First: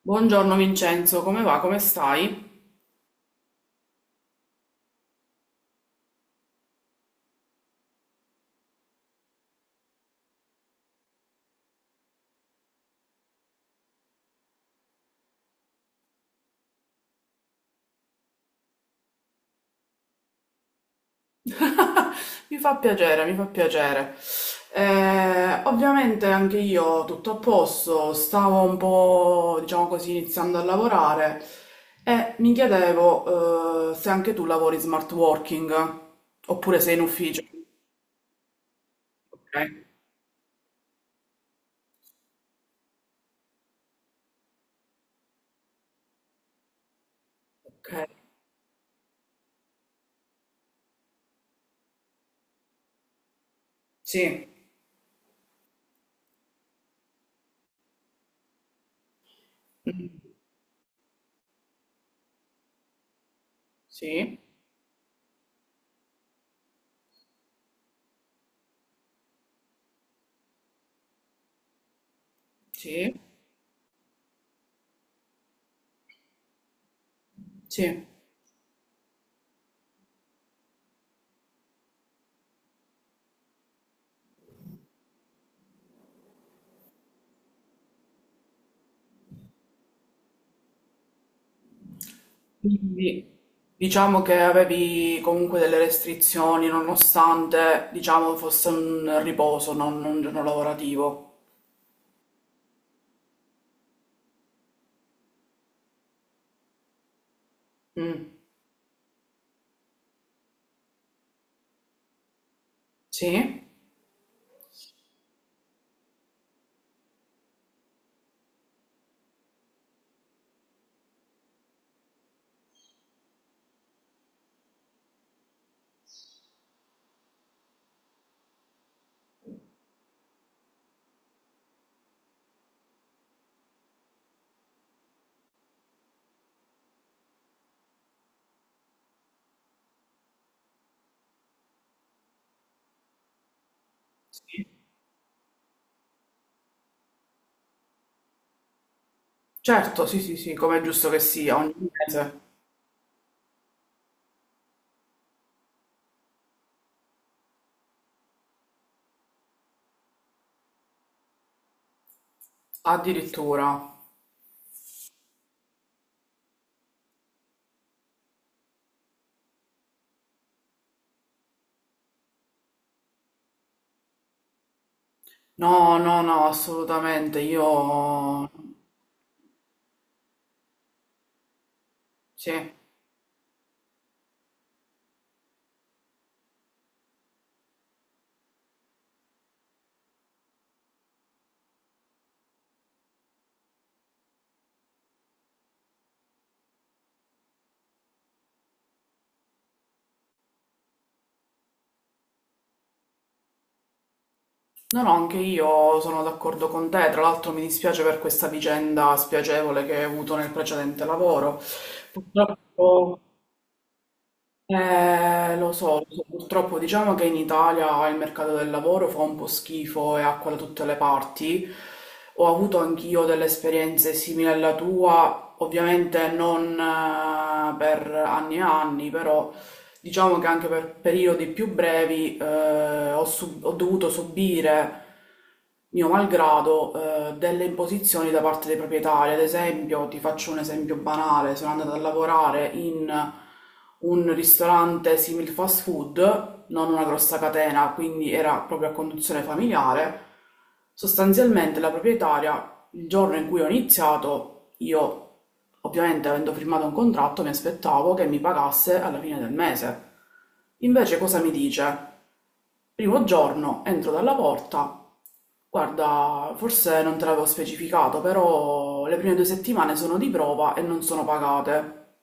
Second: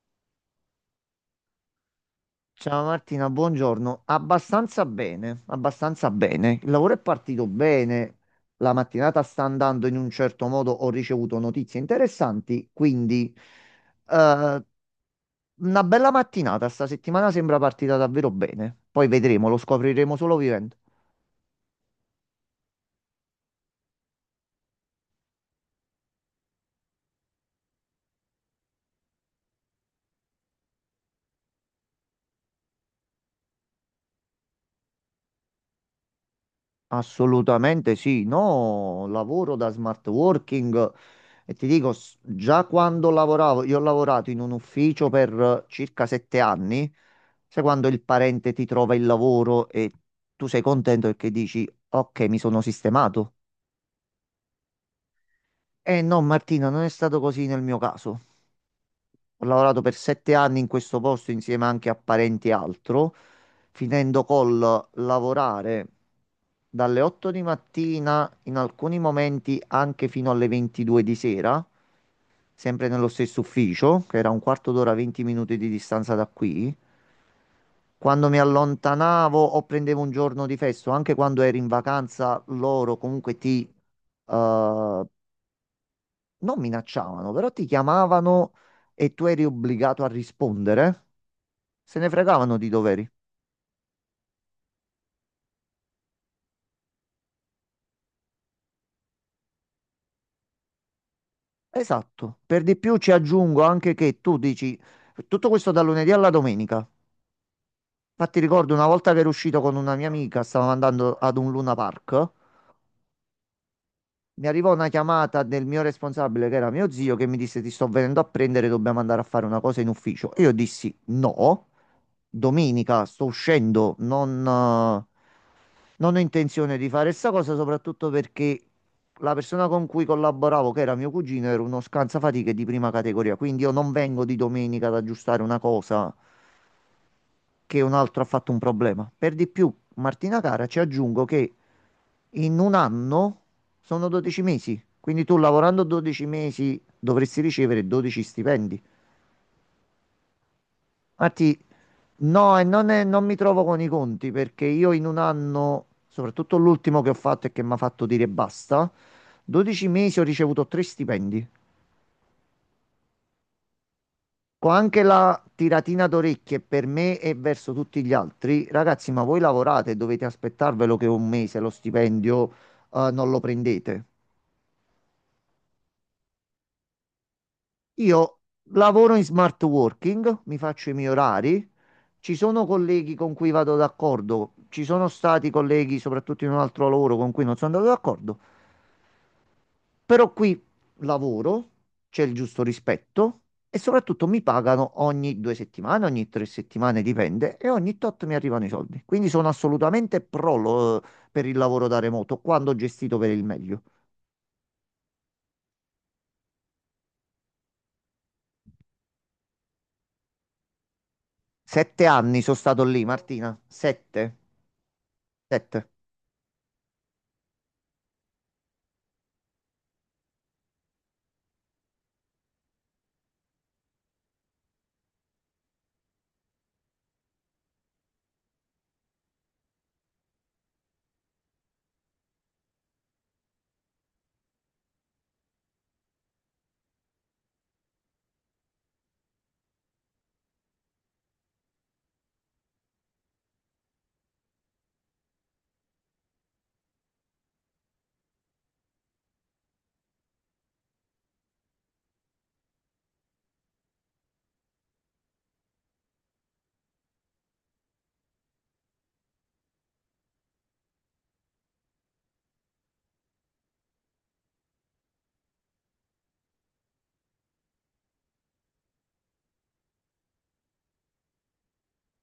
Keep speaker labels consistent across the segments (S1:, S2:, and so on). S1: Buongiorno Vincenzo, come va? Come stai?
S2: Ciao Martina, buongiorno. Abbastanza bene, abbastanza bene. Il lavoro è partito bene, la mattinata sta andando in un certo modo, ho ricevuto notizie interessanti, quindi eh, una bella mattinata. Sta settimana sembra partita davvero bene. Poi vedremo, lo scopriremo solo vivendo.
S1: Mi fa piacere, mi fa piacere. Ovviamente anche io tutto a posto, stavo un po', diciamo così, iniziando a lavorare e mi chiedevo, se anche tu lavori smart working oppure sei in ufficio.
S2: Assolutamente sì, no, lavoro
S1: Ok,
S2: da smart working. E ti dico, già quando lavoravo, io ho lavorato in un ufficio per circa 7 anni, sai quando
S1: ok.
S2: il parente ti trova il lavoro e tu sei contento perché dici, ok, mi sono sistemato.
S1: Sì,
S2: Eh no, Martina, non è stato così nel mio caso. Ho lavorato per 7 anni in questo posto insieme anche a parenti e altro, finendo
S1: sì,
S2: col lavorare dalle 8 di mattina, in alcuni momenti anche fino alle 22 di sera, sempre nello
S1: sì,
S2: stesso ufficio, che era un quarto d'ora, 20 minuti di distanza da qui.
S1: sì.
S2: Quando mi allontanavo o prendevo un giorno di festo, anche quando ero in vacanza, loro comunque ti eh, non minacciavano, però ti chiamavano e tu eri obbligato a rispondere, se ne fregavano di doveri.
S1: Quindi diciamo che avevi comunque delle restrizioni nonostante diciamo fosse un riposo, non un giorno lavorativo.
S2: Esatto. Per di più ci aggiungo anche che tu dici tutto questo da lunedì alla domenica.
S1: Mm.
S2: Infatti ricordo una volta che ero uscito con una mia amica, stavamo andando ad un Luna Park,
S1: Sì?
S2: mi arrivò una chiamata del mio responsabile, che era mio zio, che mi disse ti sto venendo a prendere, dobbiamo andare a fare una cosa in ufficio. E io dissi no, domenica sto uscendo, non ho intenzione di fare sta cosa, soprattutto perché la persona con cui collaboravo, che era mio cugino, era uno scansafatiche di prima categoria. Quindi io non vengo di domenica ad aggiustare una cosa che un altro ha fatto un problema. Per di più, Martina cara, ci aggiungo che in un anno sono 12
S1: Sì.
S2: mesi. Quindi tu lavorando 12 mesi dovresti ricevere 12 stipendi.
S1: Certo, sì, sì, sì, come è giusto che
S2: Matti,
S1: sia, ogni mese.
S2: no, non mi trovo con i conti perché io in un anno, soprattutto l'ultimo che ho fatto e che mi ha fatto dire basta, 12 mesi ho ricevuto 3 stipendi.
S1: Addirittura.
S2: Con anche la tiratina d'orecchie per me e verso tutti gli altri, ragazzi, ma voi lavorate e dovete aspettarvelo che un mese lo stipendio, non lo prendete.
S1: No, no, no, assolutamente,
S2: Io
S1: io.
S2: lavoro in smart working, mi faccio i miei orari, ci
S1: Sì.
S2: sono colleghi con cui vado d'accordo, ci sono stati colleghi, soprattutto in un altro lavoro, con cui non sono andato d'accordo, però qui lavoro, c'è il giusto rispetto e soprattutto mi pagano ogni 2 settimane, ogni 3 settimane, dipende, e ogni tot mi arrivano i soldi. Quindi sono assolutamente pro per il lavoro da remoto, quando gestito per il meglio.
S1: No, no, anche io sono d'accordo con te. Tra l'altro mi dispiace per questa vicenda spiacevole che hai avuto nel precedente lavoro.
S2: 7 anni sono stato lì,
S1: Purtroppo.
S2: Martina, sette,
S1: Lo
S2: sette.
S1: so, lo so. Purtroppo diciamo che in Italia il mercato del lavoro fa un po' schifo e acqua da tutte le parti. Ho avuto anch'io delle esperienze simili alla tua, ovviamente non per anni e anni, però. Diciamo che anche per periodi più brevi ho dovuto subire, mio malgrado, delle imposizioni da parte dei proprietari. Ad esempio, ti faccio un esempio banale, sono andata a lavorare in un ristorante simil fast food, non una grossa catena, quindi era proprio a conduzione familiare. Sostanzialmente la proprietaria, il giorno in cui ho iniziato, io ovviamente avendo firmato un contratto mi aspettavo che mi pagasse alla fine del mese. Invece cosa mi dice? Primo giorno entro dalla porta, guarda, forse non te l'avevo specificato, però le prime due settimane sono di prova e non sono pagate.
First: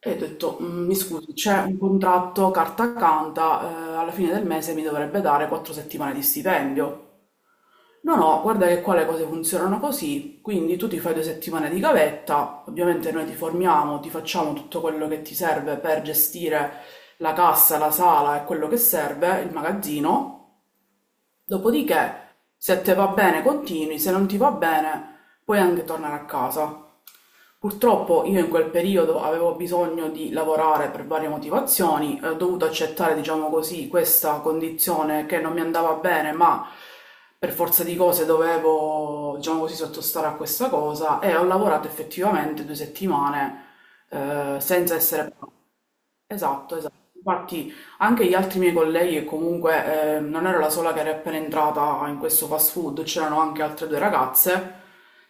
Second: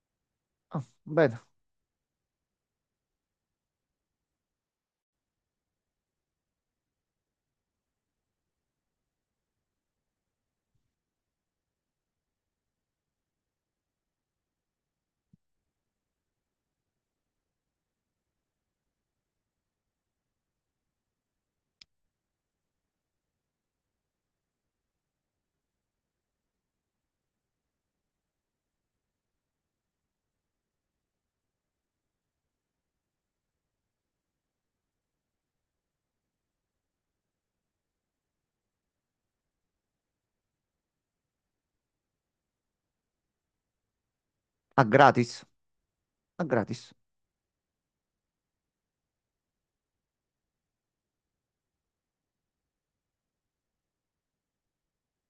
S1: E ho detto,
S2: Ah,
S1: "Mm, mi scusi,
S2: bene.
S1: c'è un contratto carta canta, alla fine del mese mi dovrebbe dare quattro settimane di stipendio." No, no, guarda che qua le cose funzionano così, quindi tu ti fai due settimane di gavetta, ovviamente noi ti formiamo, ti facciamo tutto quello che ti serve per gestire la cassa, la sala e quello che serve, il magazzino, dopodiché se te va bene continui, se non ti va bene puoi anche tornare a casa. Purtroppo io in quel periodo avevo bisogno di lavorare per varie motivazioni, ho dovuto accettare, diciamo così, questa condizione che non mi andava bene, ma per forza di cose dovevo, diciamo così, sottostare a questa cosa e ho lavorato effettivamente due settimane,
S2: A
S1: senza
S2: gratis,
S1: essere.
S2: a
S1: Esatto,
S2: gratis.
S1: esatto. Infatti anche gli altri miei colleghi, e comunque non ero la sola che era appena entrata in questo fast food, c'erano anche altre due ragazze,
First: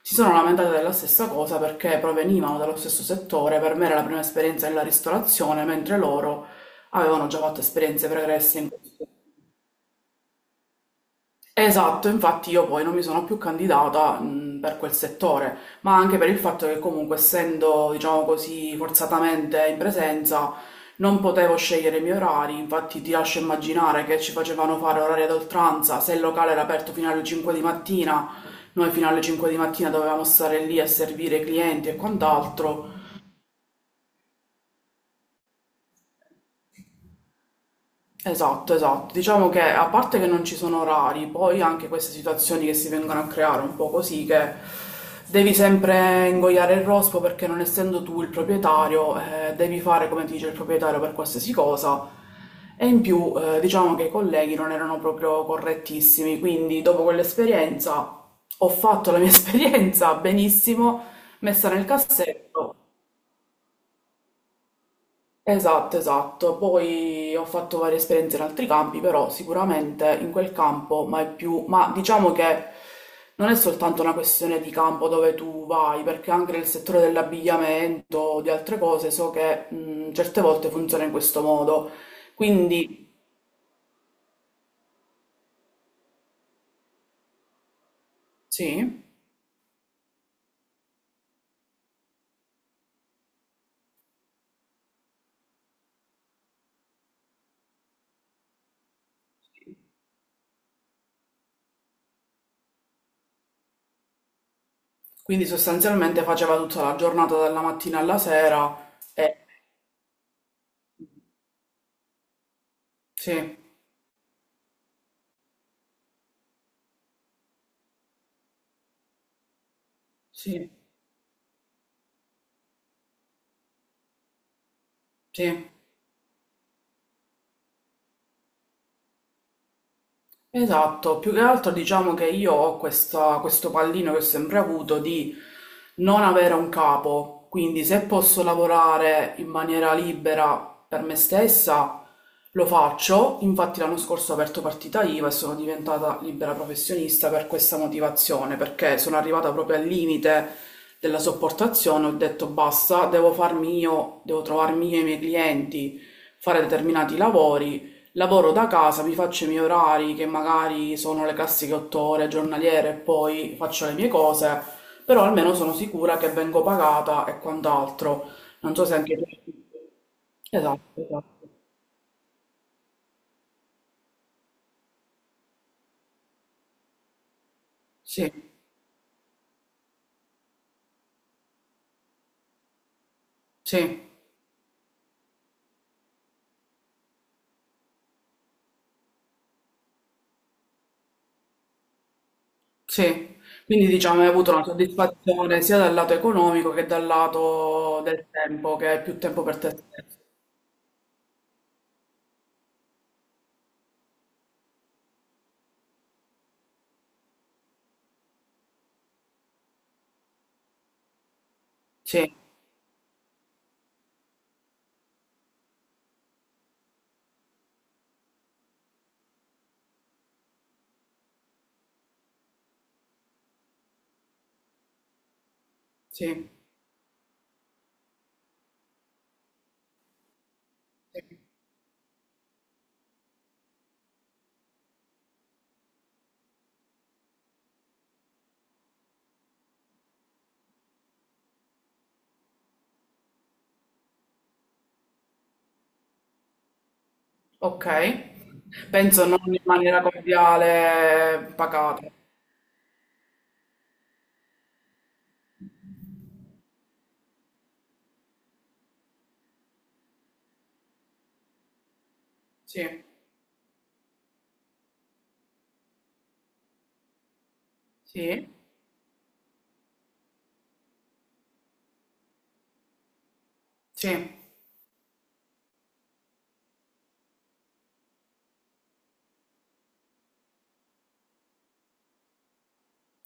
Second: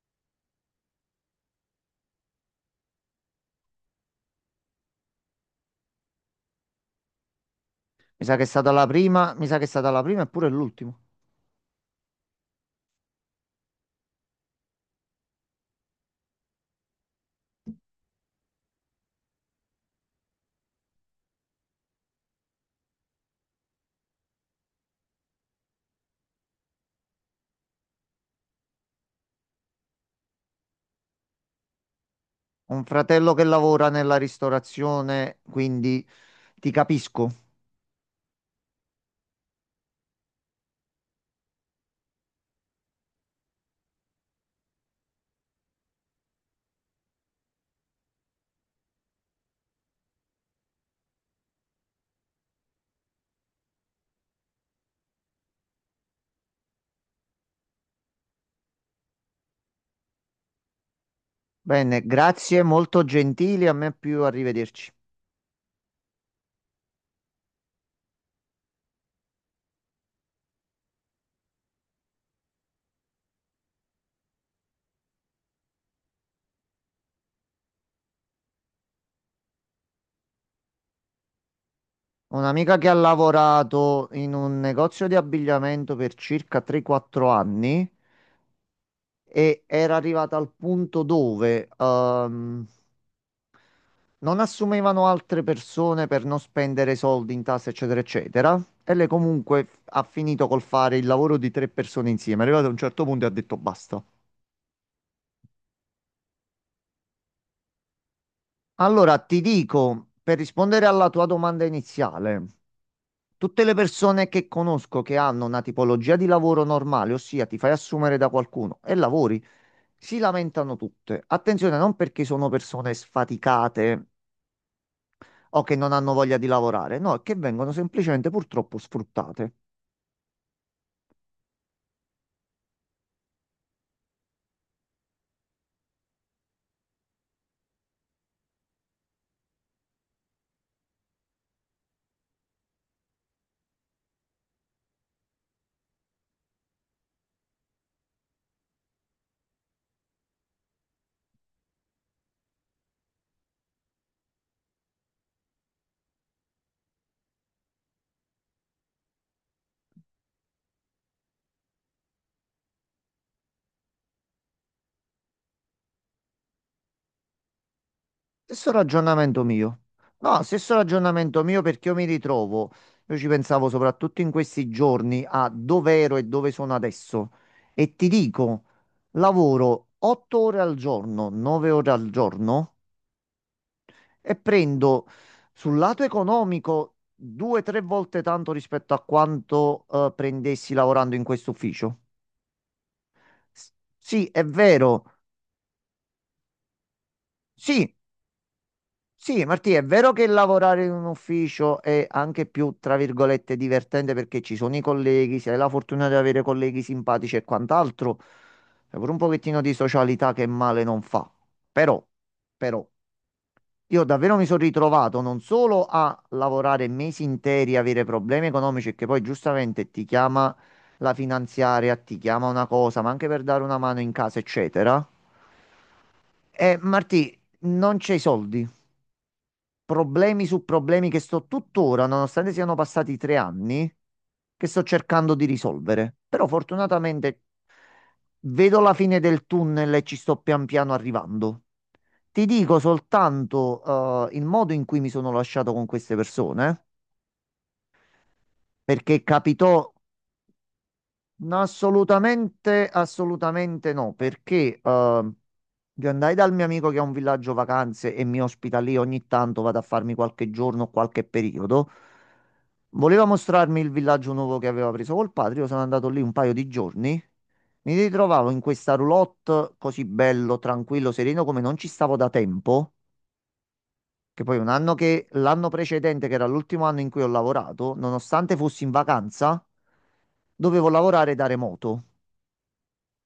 S1: si sono lamentate della stessa cosa perché provenivano dallo stesso settore, per me era la prima esperienza nella ristorazione, mentre loro avevano già fatto esperienze
S2: Mi sa che è
S1: pregresse in
S2: stata la
S1: questo.
S2: prima, mi sa che è stata la prima e pure l'ultima.
S1: Esatto, infatti io poi non mi sono più candidata, per quel settore, ma anche per il fatto che comunque essendo, diciamo così, forzatamente in presenza, non potevo scegliere i miei orari, infatti ti lascio immaginare che ci facevano fare orari ad oltranza, se il locale era aperto fino alle 5 di mattina, noi fino alle 5 di mattina dovevamo stare lì a servire i clienti e
S2: Ho un
S1: quant'altro.
S2: fratello che lavora nella ristorazione, quindi ti capisco.
S1: Esatto, esatto. Diciamo che a parte che non ci sono orari, poi anche queste situazioni che si vengono a creare un po' così, che devi sempre ingoiare il rospo perché non essendo tu il proprietario, devi fare come ti dice il proprietario per qualsiasi cosa. E in più, diciamo che i colleghi non erano proprio correttissimi, quindi dopo quell'esperienza ho fatto la mia esperienza benissimo, messa nel
S2: Bene, grazie,
S1: cassetto.
S2: molto gentili, a me più arrivederci.
S1: Esatto, esatto. Poi ho fatto varie esperienze in altri campi, però sicuramente in quel campo, ma è più, ma diciamo che non è soltanto una questione di campo dove tu vai, perché anche nel settore dell'abbigliamento, di altre cose, so che certe volte funziona in questo modo.
S2: Ho un'amica che ha
S1: Quindi,
S2: lavorato in un negozio di abbigliamento per circa 3-4 anni
S1: sì,
S2: e era arrivata al punto dove non assumevano altre persone per non spendere soldi in tasse, eccetera, eccetera. E lei comunque ha finito col fare il lavoro di tre persone insieme. È arrivato a un certo punto e ha detto basta.
S1: quindi sostanzialmente faceva tutta la giornata dalla mattina alla sera
S2: Allora, ti
S1: e.
S2: dico, per rispondere alla tua domanda iniziale,
S1: Sì,
S2: tutte le persone che conosco che hanno una tipologia di lavoro normale, ossia ti fai assumere da qualcuno e lavori, si
S1: sì,
S2: lamentano tutte. Attenzione, non perché sono persone sfaticate o
S1: sì.
S2: che non hanno voglia di lavorare, no, è che vengono semplicemente purtroppo sfruttate.
S1: Esatto, più che altro diciamo che io ho questo pallino che ho sempre avuto di non avere un capo, quindi se posso lavorare in maniera libera per me stessa lo faccio, infatti l'anno scorso ho aperto partita IVA e sono diventata libera professionista per questa motivazione, perché sono arrivata proprio al limite della sopportazione, ho detto basta, devo farmi io, devo trovarmi io i miei clienti, fare determinati lavori. Lavoro da casa, mi faccio i miei orari che magari sono le classiche otto ore giornaliere e poi faccio le mie cose, però almeno sono sicura che vengo pagata e quant'altro.
S2: Stesso
S1: Non so se anche tu.
S2: ragionamento mio. No, stesso
S1: Esatto,
S2: ragionamento
S1: esatto.
S2: mio perché io mi ritrovo, io ci pensavo soprattutto in questi giorni a dove ero e dove sono adesso e ti
S1: Sì,
S2: dico, lavoro 8 ore al giorno, 9 ore al giorno
S1: sì,
S2: e prendo sul lato economico due tre volte tanto rispetto a quanto prendessi lavorando in questo ufficio.
S1: sì.
S2: S-
S1: Quindi diciamo
S2: Sì,
S1: hai
S2: è
S1: avuto una
S2: vero.
S1: soddisfazione sia dal lato economico che dal
S2: Sì,
S1: lato del tempo, che è più tempo
S2: Sì,
S1: per te
S2: Martì, è vero
S1: stesso.
S2: che lavorare in un ufficio è anche più, tra virgolette, divertente perché ci sono i colleghi, se hai la fortuna di avere colleghi simpatici e quant'altro, è pure un pochettino di socialità che male non fa. Però,
S1: Sì,
S2: però, io davvero mi sono ritrovato non solo a lavorare mesi interi, avere problemi economici, che poi giustamente ti chiama la finanziaria, ti chiama una cosa, ma anche per dare una mano in casa, eccetera.
S1: sì,
S2: E Martì, non c'è i soldi, problemi su problemi che
S1: sì.
S2: sto tuttora, nonostante siano passati 3 anni, che sto cercando di risolvere. Però fortunatamente vedo la fine del tunnel e ci sto pian piano arrivando. Ti dico soltanto, il modo in cui mi sono lasciato con queste persone,
S1: Ok.
S2: perché
S1: Penso non in
S2: capitò.
S1: maniera cordiale
S2: No,
S1: pagata.
S2: assolutamente, assolutamente no, perché io andai dal mio amico che ha un villaggio vacanze e mi ospita lì ogni tanto, vado a farmi qualche giorno, o qualche periodo.
S1: Sì.
S2: Voleva mostrarmi il villaggio nuovo che aveva preso col padre, io sono andato lì un paio di giorni, mi
S1: Sì,
S2: ritrovavo in questa roulotte così bello, tranquillo, sereno come non ci stavo da tempo,
S1: sì.
S2: che poi un anno che l'anno precedente, che era l'ultimo anno in cui ho lavorato, nonostante fossi in vacanza, dovevo lavorare da remoto.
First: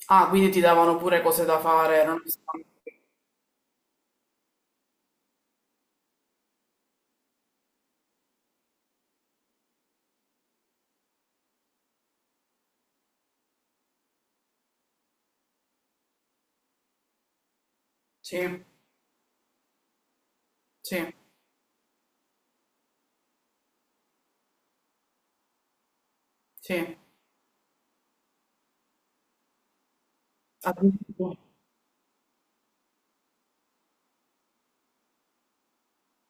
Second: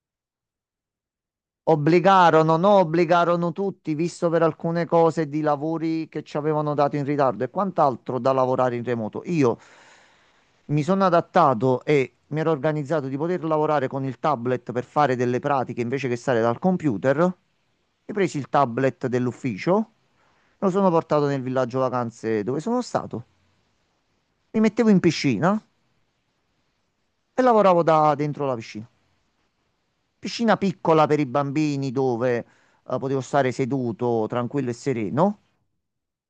S1: Ah, quindi ti davano pure cose da fare,
S2: Obbligarono,
S1: nonostante.
S2: no, obbligarono tutti, visto per alcune cose di lavori che ci avevano dato in ritardo e quant'altro da lavorare in remoto. Io mi sono adattato e mi ero organizzato di poter lavorare con il tablet per fare delle pratiche invece che stare dal computer. Ho preso
S1: Sì,
S2: il tablet dell'ufficio, lo sono
S1: sì,
S2: portato nel villaggio vacanze dove sono stato. Mi mettevo in piscina
S1: sì.
S2: e lavoravo da dentro la piscina. Piscina piccola per i
S1: Addirittura.
S2: bambini dove potevo stare seduto, tranquillo e sereno.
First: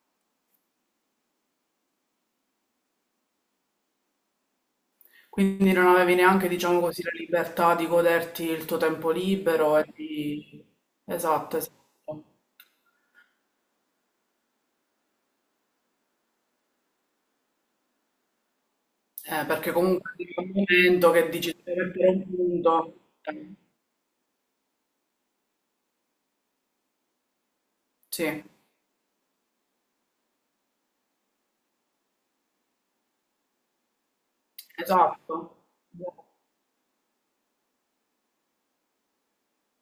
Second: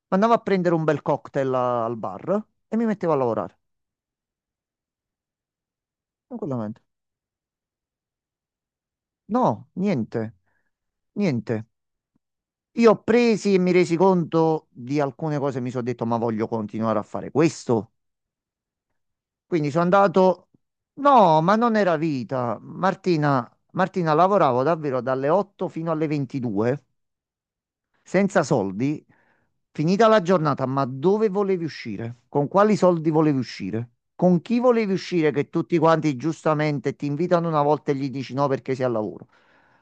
S2: Andavo a prendere un bel cocktail al bar e mi mettevo a lavorare,
S1: Quindi non avevi neanche, diciamo
S2: tranquillamente.
S1: così, la libertà di goderti il tuo tempo
S2: No,
S1: libero e
S2: niente,
S1: di. Esatto,
S2: niente.
S1: esatto.
S2: Io ho presi e mi resi conto di alcune cose, mi sono detto, ma voglio continuare a fare questo. Quindi
S1: Perché
S2: sono
S1: comunque arriva
S2: andato...
S1: un momento che
S2: No,
S1: dici
S2: ma non era
S1: sarebbe un
S2: vita.
S1: punto.
S2: Martina,
S1: Eh,
S2: Martina, lavoravo davvero dalle 8 fino alle 22. Senza
S1: Sì,
S2: soldi, finita la giornata, ma dove volevi uscire? Con quali soldi volevi uscire? Con chi volevi uscire
S1: esatto.
S2: che tutti quanti giustamente ti invitano una volta e gli dici no perché sei al lavoro?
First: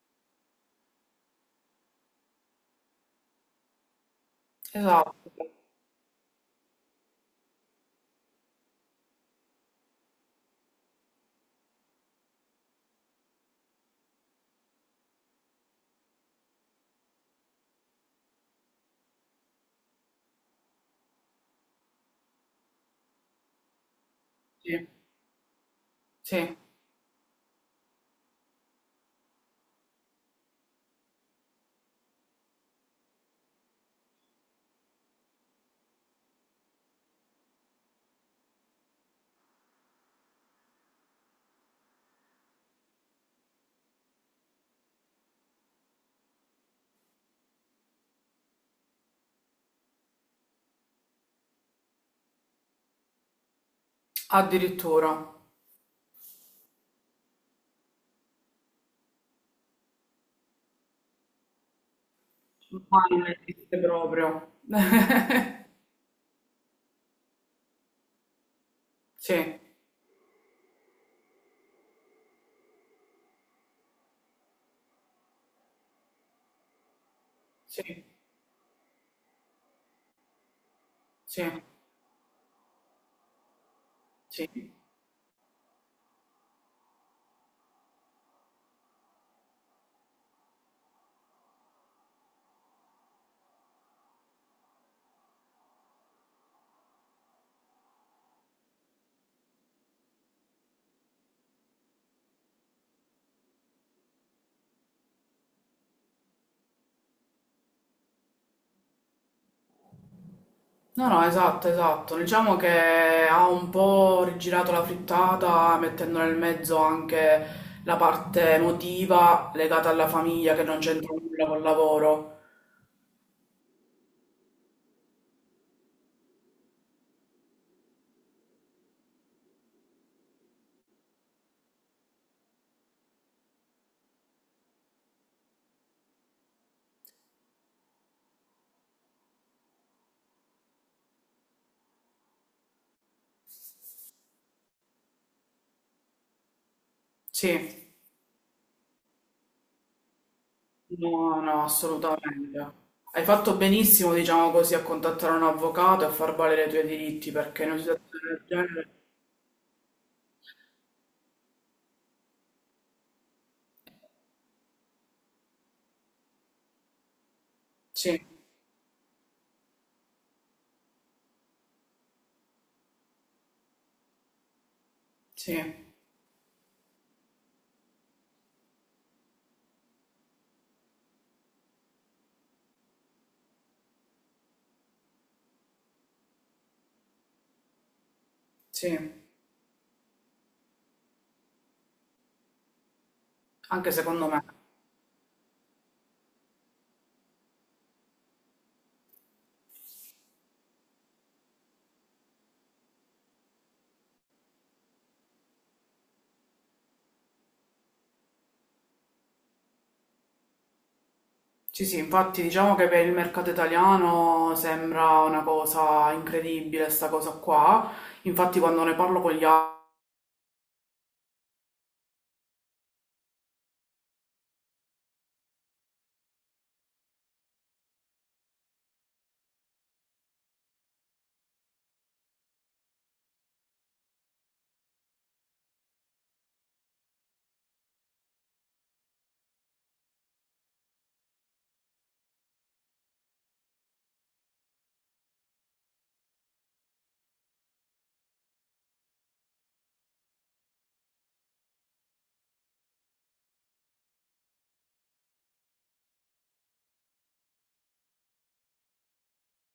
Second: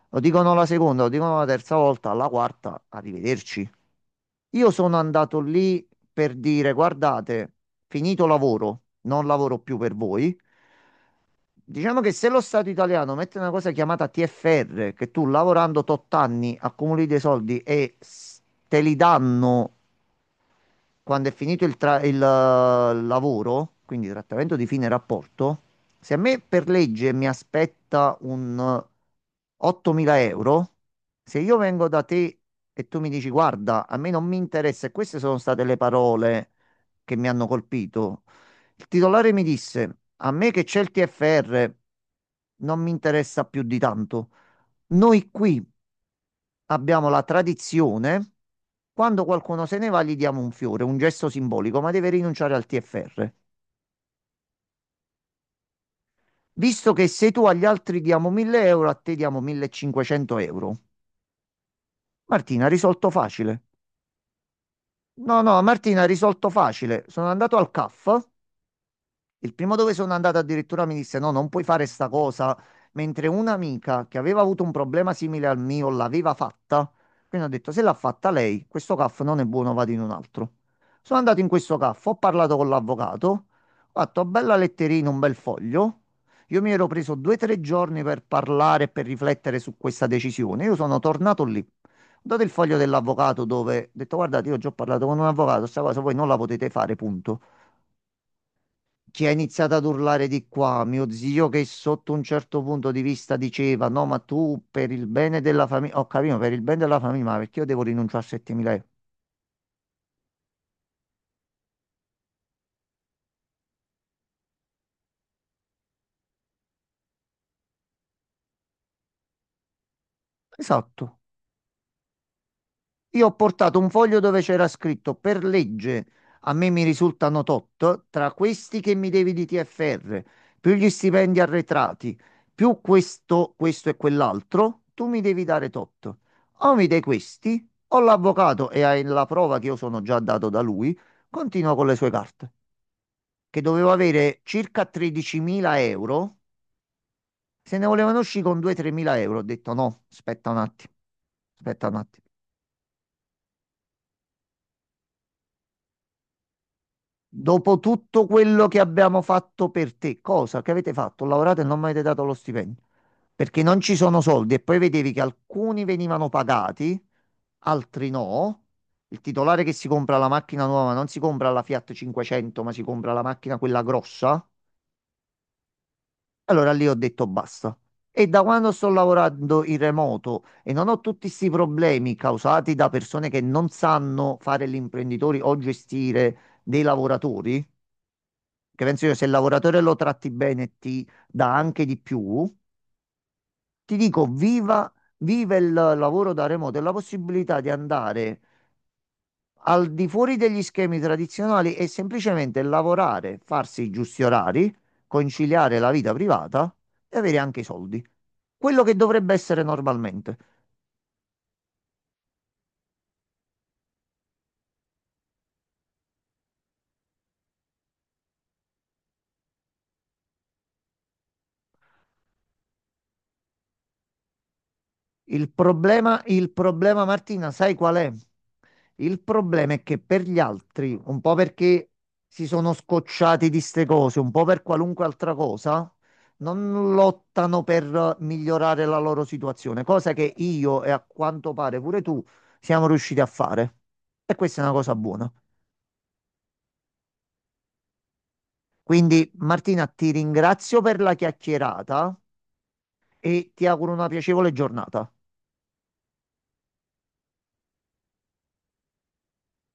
S2: Lo dicono la seconda, lo dicono la terza volta, alla quarta, arrivederci. Io sono
S1: Esatto,
S2: andato lì per dire, guardate, finito lavoro, non lavoro più per voi. Diciamo che se lo Stato italiano mette una cosa chiamata TFR, che tu lavorando tot anni accumuli dei soldi e te li danno quando è finito il lavoro, quindi trattamento di fine
S1: sì,
S2: rapporto, se a me
S1: sì.
S2: per legge mi aspetta un 8.000 euro, se io vengo da te e tu mi dici guarda, a me non mi interessa, e queste sono state le parole che mi hanno colpito, il titolare mi disse a me che c'è il TFR non mi interessa più di tanto. Noi qui abbiamo la tradizione, quando qualcuno se ne va gli diamo un fiore, un gesto simbolico, ma deve rinunciare al TFR.
S1: Addirittura.
S2: Visto che se tu agli altri diamo 1000 euro, a te diamo 1500 euro. Martina,
S1: Ma
S2: risolto
S1: non
S2: facile.
S1: esiste proprio.
S2: No, no, Martina, risolto facile. Sono andato al CAF.
S1: Sì,
S2: Il primo dove sono andato addirittura mi disse: No, non puoi fare sta cosa. Mentre un'amica che aveva avuto un problema simile al mio l'aveva fatta. Quindi ho detto: Se
S1: sì,
S2: l'ha fatta lei, questo CAF non è buono, vado in un altro. Sono andato in
S1: sì.
S2: questo CAF, ho parlato con l'avvocato, ho fatto bella
S1: Sì.
S2: letterina, un bel foglio. Io mi ero preso due o tre giorni per parlare e per riflettere su questa decisione. Io sono tornato lì. Ho dato il foglio dell'avvocato dove ho detto: Guardate, io già ho parlato con un avvocato, questa cosa voi non la potete fare, punto. Chi ha iniziato ad urlare di qua, mio zio che sotto un certo punto di vista diceva no, ma tu per il bene della famiglia, ho capito, "No, per il bene della famiglia, ma perché io devo rinunciare a 7.000 euro?"
S1: No, no, esatto, esatto. Diciamo che ha un po' rigirato la frittata, mettendo nel mezzo anche la parte emotiva legata alla famiglia che non c'entra
S2: Esatto,
S1: nulla col lavoro.
S2: io ho portato un foglio dove c'era scritto per legge a me mi risultano tot, tra questi che mi devi di TFR, più gli stipendi arretrati, più questo, questo e quell'altro, tu mi devi dare tot. O mi dai questi, o l'avvocato e hai la prova che io sono già dato da lui, continua con le sue carte, che dovevo avere circa 13.000 euro,
S1: Sì,
S2: se ne volevano uscire con 2-3.000 euro, ho detto no, aspetta un attimo,
S1: no, no,
S2: aspetta un attimo.
S1: assolutamente. Hai fatto benissimo, diciamo così, a contattare un avvocato e a far valere i tuoi diritti, perché in una
S2: Dopo tutto
S1: situazione del
S2: quello che
S1: genere.
S2: abbiamo fatto per te, cosa che avete fatto? Lavorate e non mi avete dato lo stipendio. Perché non ci sono soldi e poi vedevi che alcuni venivano pagati, altri
S1: Sì,
S2: no. Il titolare che si compra la macchina nuova non si compra la Fiat 500, ma si compra la macchina quella grossa.
S1: sì,
S2: Allora lì ho detto basta. E da quando sto lavorando in remoto e non ho tutti questi problemi causati da persone che non sanno fare gli imprenditori o gestire dei lavoratori, che penso io
S1: sì,
S2: se il lavoratore lo tratti bene e ti dà anche di più,
S1: anche
S2: ti dico
S1: secondo me.
S2: viva, viva il lavoro da remoto e la possibilità di andare al di fuori degli schemi tradizionali e semplicemente lavorare, farsi i giusti orari, conciliare la vita privata e avere anche i soldi. Quello che dovrebbe essere normalmente.
S1: Sì, sì, infatti diciamo che per il mercato italiano sembra una cosa incredibile sta cosa qua, infatti quando ne parlo con gli altri
S2: Il problema, Martina, sai qual è? Il problema è che per gli altri, un po' perché si sono scocciati di ste cose, un po' per qualunque altra cosa, non lottano per migliorare la loro situazione, cosa che io e a quanto pare pure tu siamo riusciti a fare. E questa è una cosa buona. Quindi, Martina, ti ringrazio per la chiacchierata e ti auguro una piacevole giornata.